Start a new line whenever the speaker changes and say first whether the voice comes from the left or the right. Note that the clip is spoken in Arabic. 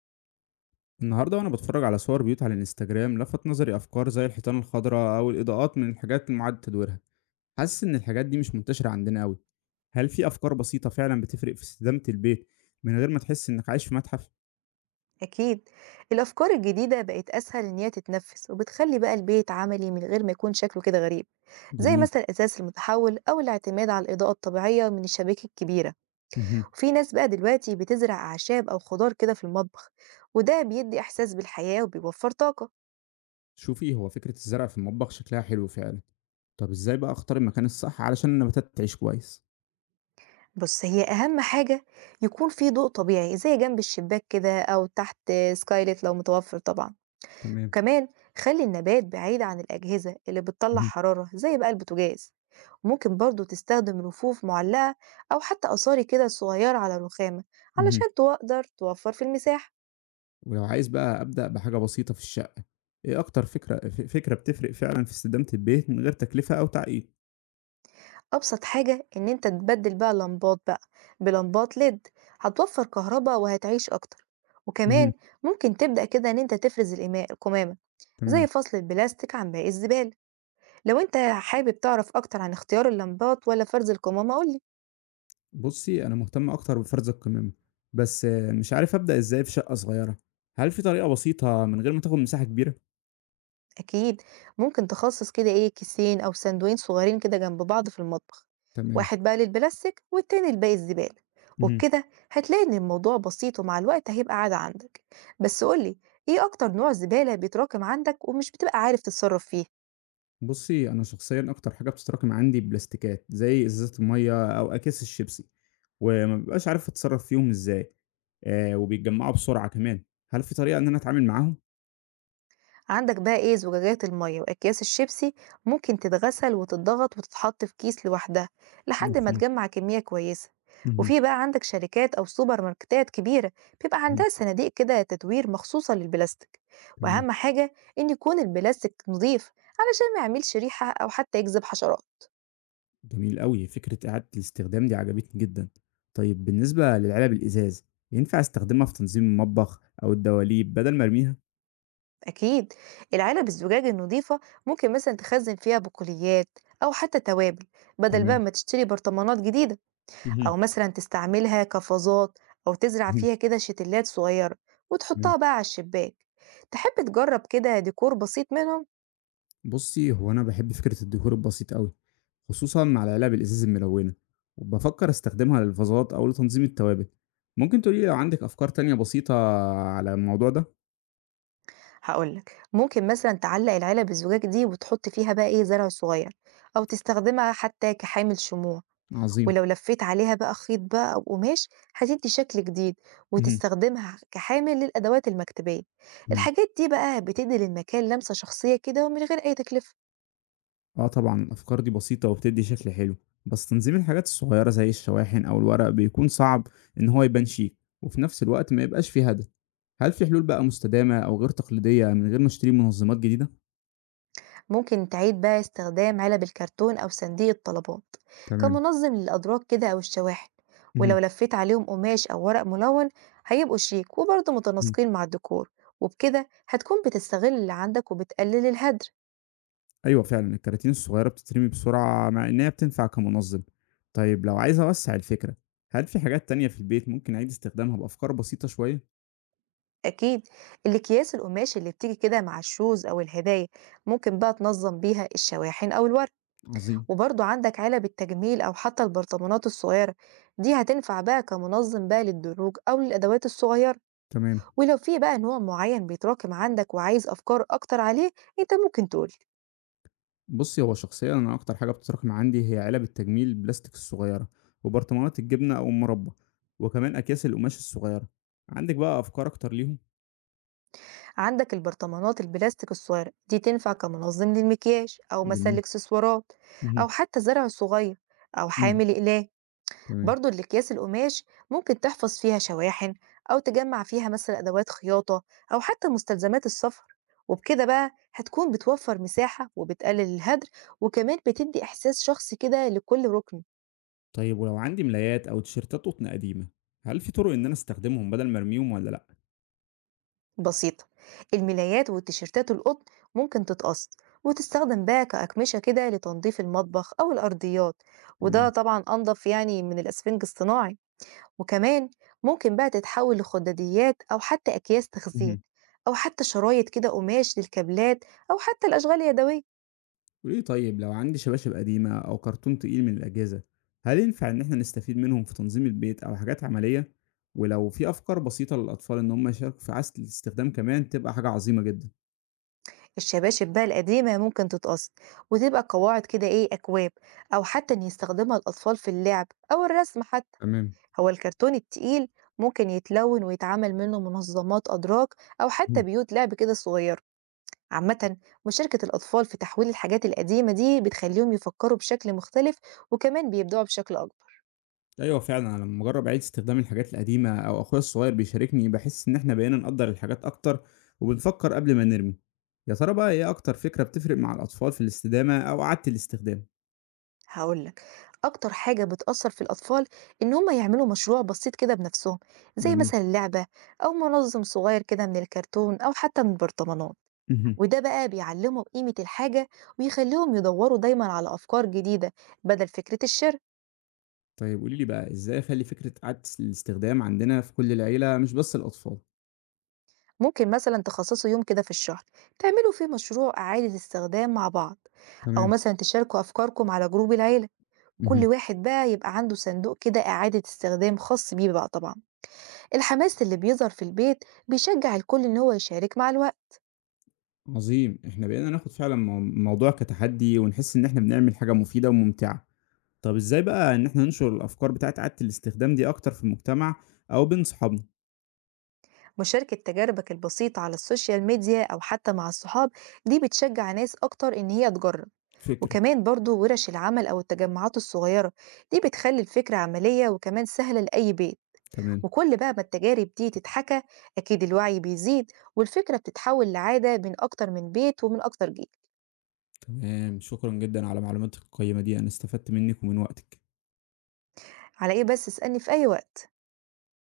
left: النهاردة وأنا بتفرج على صور بيوت على الانستجرام لفت نظري أفكار زي الحيطان الخضراء أو الإضاءات من الحاجات المعاد تدويرها. حاسس إن الحاجات دي مش منتشرة عندنا أوي. هل في أفكار بسيطة فعلا بتفرق في استدامة البيت من غير ما تحس إنك عايش في متحف؟
right: أكيد، الأفكار الجديدة بقت أسهل إن هي تتنفس، وبتخلي بقى البيت عملي من غير ما يكون شكله كده غريب. زي
left: جميل.
right: مثلا الأثاث المتحول، أو الاعتماد على الإضاءة الطبيعية من الشبابيك الكبيرة.
left: مهم.
right: وفي ناس بقى دلوقتي بتزرع أعشاب أو خضار كده في المطبخ، وده بيدي إحساس بالحياة وبيوفر طاقة.
left: شوفي، هو فكرة الزرع في المطبخ شكلها حلو فعلا. طب إزاي بقى أختار المكان الصح علشان النباتات تعيش كويس؟
right: بص، هي أهم حاجة يكون في ضوء طبيعي زي جنب الشباك كده، أو تحت سكايلت لو متوفر طبعا.
left: تمام.
right: وكمان خلي النبات بعيد عن الأجهزة اللي بتطلع
left: مهم.
right: حرارة زي بقى البوتاجاز. ممكن برضو تستخدم رفوف معلقة، أو حتى قصاري كده صغيرة على الرخامة،
left: مهم.
right: علشان تقدر توفر في المساحة.
left: ولو عايز بقى أبدأ بحاجة بسيطة في الشقة، إيه أكتر فكرة فكرة بتفرق فعلا في استدامة البيت من غير تكلفة أو تعقيد؟
right: أبسط حاجة إن أنت تبدل بقى لمبات بقى بلمبات ليد، هتوفر كهرباء وهتعيش أكتر.
left: مهم.
right: وكمان ممكن تبدأ كده إن أنت تفرز الإماء القمامة، زي
left: تمام.
right: فصل البلاستيك عن باقي الزبالة. لو أنت حابب تعرف أكتر عن اختيار اللمبات ولا فرز القمامة قولي.
left: بُصّي، أنا مهتم أكتر بفرز القمامة، بس آه، مش عارف أبدأ إزاي في شقة صغيرة. هل في طريقة بسيطة من غير ما تاخد مساحة كبيرة؟
right: أكيد، ممكن تخصص كده إيه كيسين أو سندوين صغيرين كده جنب بعض في المطبخ،
left: تمام.
right: واحد بقى للبلاستيك والتاني لباقي الزبالة.
left: اهم.
right: وبكده هتلاقي إن الموضوع بسيط، ومع الوقت هيبقى عادة عندك. بس قولي، إيه أكتر نوع زبالة بيتراكم عندك ومش بتبقى عارف تتصرف فيه؟
left: بُصّي، أنا شخصيًا أكتر حاجة بتتراكم عندي بلاستيكات، زي إزازة المَيّة أو أكياس الشيبسي، وما بابقاش عارف أتصرّف فيهم إزاي، وبيتجمّعوا بسرعة كمان. هل في طريقة إن أنا أتعامل معاهم؟
right: عندك بقى ايه زجاجات المية واكياس الشيبسي، ممكن تتغسل وتتضغط وتتحط في كيس لوحدها لحد ما
left: مفهوم.
right: تجمع كمية كويسة.
left: اهم،
right: وفي بقى عندك شركات او سوبر ماركتات كبيرة بيبقى
left: اهم،
right: عندها صناديق كده تدوير مخصوصة للبلاستيك.
left: تمام.
right: واهم حاجة ان يكون البلاستيك نظيف، علشان ما يعملش ريحة او حتى يجذب حشرات.
left: جميل أوي، فكرة إعادة الاستخدام دي عجبتني جدًا. طيب بالنسبة للعلب الإزاز، ينفع استخدمها في تنظيم المطبخ أو الدواليب بدل ما ارميها؟
right: اكيد، العلب الزجاج النظيفة ممكن مثلا تخزن فيها بقوليات، او حتى توابل، بدل بقى
left: تمام.
right: ما تشتري برطمانات جديدة.
left: اهم،
right: أو مثلًا تستعملها كفازات، أو تزرع
left: اهم،
right: فيها كده شتلات صغيرة
left: تمام.
right: وتحطها بقى على الشباك. تحب تجرب كده ديكور بسيط منهم؟
left: بُصّي، هو أنا باحب فكرة الديكور البسيط أوي، خصوصًا مع العلب الإزاز الملونة، وبافكر استخدمها للفازات أو لتنظيم التوابل. ممكن تقولي لي لو عندِك أفكار تانية بسيطة على الموضوع ده؟
right: هاقول لك، ممكن مثلًا تعلق العلب الزجاج دي وتحط فيها بقى إيه زرع صغير، أو تستخدمها حتى كحامل شموع.
left: عظيم.
right: ولو لفيت عليها بقى خيط بقى أو قماش هتدي شكل جديد،
left: اهم،
right: وتستخدمها كحامل للأدوات المكتبية.
left: إمم.
right: الحاجات دي بقى بتدي للمكان لمسة شخصية كده ومن غير أي تكلفة.
left: آه طبعًا، الأفكار دي بسيطة وبتدّي شكل حلو، بس تنظيم الحاجات الصغيّرة زي الشواحن أو الورق بيكون صعب إن هو يبان شيك، وفي نفس الوقت ما يبقاش فيه هدف. هل في حلول بقى مستدامة أو غير تقليدية من غير ما اشتري منظمات جديدة؟
right: ممكن تعيد بقى استخدام علب الكرتون أو صناديق الطلبات
left: تمام.
right: كمنظم للأدراج كده أو الشواحن، ولو
left: اهم،
right: لفيت عليهم قماش أو ورق ملون هيبقوا شيك وبرضه
left: اهم.
right: متناسقين مع الديكور. وبكده هتكون بتستغل اللي عندك وبتقلل الهدر.
left: أيوه فعلًا، الكراتين الصغيّرة بتترمي بسرعة مع إنها بتنفع كمنظم. طيب لو عايز أوسّع الفكرة، هل في حاجات تانية في البيت ممكن أعيد استخدامها بأفكار بسيطة شوية؟
right: أكيد، الأكياس القماش اللي بتيجي كده مع الشوز أو الهدايا ممكن بقى تنظم بيها الشواحن أو الورق.
left: عظيم.
right: وبرضه عندك علب التجميل أو حتى البرطمانات الصغيرة، دي هتنفع بقى كمنظم بقى للدروج أو للأدوات الصغيرة.
left: تمام.
right: ولو في بقى نوع معين بيتراكم عندك وعايز أفكار أكتر عليه أنت ممكن تقول.
left: بُصّي، هو شخصيًا أنا أكتر حاجة بتتراكم عندي هي علب التجميل البلاستيك الصغيرة، وبرطمانات الجبنة أو المربى، وكمان أكياس القماش الصغيرة. عندِك بقى أفكار أكتر ليهم؟
right: عندك البرطمانات البلاستيك الصغيرة دي تنفع كمنظم للمكياج أو مسال
left: جميل.
right: إكسسوارات، أو
left: اهم،
right: حتى الزرع الصغير، أو
left: إمم،
right: حامل أقلام.
left: تمام.
right: برضو الأكياس القماش ممكن تحفظ فيها شواحن، أو تجمع فيها مثلا أدوات خياطة، أو حتى مستلزمات السفر. وبكده بقى هتكون بتوفر مساحة وبتقلل الهدر، وكمان بتدي إحساس شخصي كده لكل ركن.
left: طيب ولو عندي ملايات أو تيشيرتات قطن قديمة، هل في طرق إن أنا أستخدمهم بدل ما أرميهم والّا لأ؟
right: بسيطة، الملايات والتيشيرتات القطن ممكن تتقص وتستخدم بقى كأقمشة كده لتنظيف المطبخ أو الأرضيات، وده
left: تمام،
right: طبعا أنظف يعني من الأسفنج الصناعي. وكمان ممكن بقى تتحول لخداديات أو حتى أكياس تخزين،
left: اهم.
right: أو حتى شرايط كده قماش للكابلات، أو حتى الأشغال اليدوية.
left: وليه طيب لو عندي شباشب قديمة أو كرتون تقيل من الأجهزة، هل ينفع إن إحنا نستفيد منهم في تنظيم البيت أو حاجات عملية؟ ولو في أفكار بسيطة للأطفال إن هم يشاركوا في عزل الاستخدام كمان تبقى حاجة عظيمة جدا.
right: الشباشب بقى القديمة ممكن تتقص وتبقى قواعد كده إيه أكواب، أو حتى إن يستخدمها الأطفال في اللعب أو الرسم حتى.
left: تمام.
right: هو الكرتون التقيل ممكن يتلون ويتعمل منه منظمات أدراك، أو حتى
left: مم.
right: بيوت لعب كده صغيرة. عامة، مشاركة الأطفال في تحويل الحاجات القديمة دي بتخليهم يفكروا بشكل مختلف، وكمان بيبدعوا بشكل أكبر.
left: أيوة فعلا، أنا لما أجرب أعيد استخدام الحاجات القديمة أو أخويا الصغير بيشاركني بحس إن إحنا بقينا نقدر الحاجات أكتر وبنفكر قبل ما نرمي. يا ترى بقى إيه أكتر فكرة بتفرق مع الأطفال في الاستدامة أو إعادة الاستخدام؟
right: هقولك، أكتر حاجة بتأثر في الأطفال إن هما يعملوا مشروع بسيط كده بنفسهم، زي
left: جميل.
right: مثلا لعبة، أو منظم صغير كده من الكرتون أو حتى من البرطمانات. وده بقى بيعلمهم قيمة الحاجة، ويخليهم يدوروا دايما على أفكار جديدة بدل فكرة الشراء.
left: طيب قولي لي بقى إزاي أخلّي فكرة عادة الاستخدام عندنا في كل العيلة مش بس الأطفال؟
right: ممكن مثلا تخصصوا يوم كده في الشهر تعملوا فيه مشروع إعادة استخدام مع بعض، أو
left: تمام.
right: مثلا تشاركوا أفكاركم على جروب العيلة. كل
left: اهم.
right: واحد بقى يبقى عنده صندوق كده إعادة استخدام خاص بيه بقى طبعا. الحماس اللي بيظهر في البيت بيشجع الكل إن هو يشارك مع الوقت.
left: عظيم. إحنا بقينا ناخد فعلًا مو الموضوع كتحدي ونحس إن إحنا بنعمل حاجة مفيدة وممتعة. طب إزاي بقى إن إحنا ننشر الأفكار بتاعة عادة الاستخدام دي أكتر في المجتمع أو بين صحابنا؟
right: مشاركة تجاربك البسيطة على السوشيال ميديا أو حتى مع الصحاب، دي بتشجع ناس أكتر إن هي تجرب.
left: فكرة.
right: وكمان برضو ورش العمل أو التجمعات الصغيرة، دي بتخلي الفكرة عملية وكمان سهلة لأي بيت.
left: تمام.
right: وكل بقى ما التجارب دي تتحكى أكيد الوعي بيزيد، والفكرة بتتحول لعادة بين أكتر من بيت ومن أكتر جيل.
left: تمام. شكرًا جدًا على معلوماتك القيّمة دي، أنا استفدت منِّك ومن وقتِك.
right: على إيه بس، اسألني في أي وقت.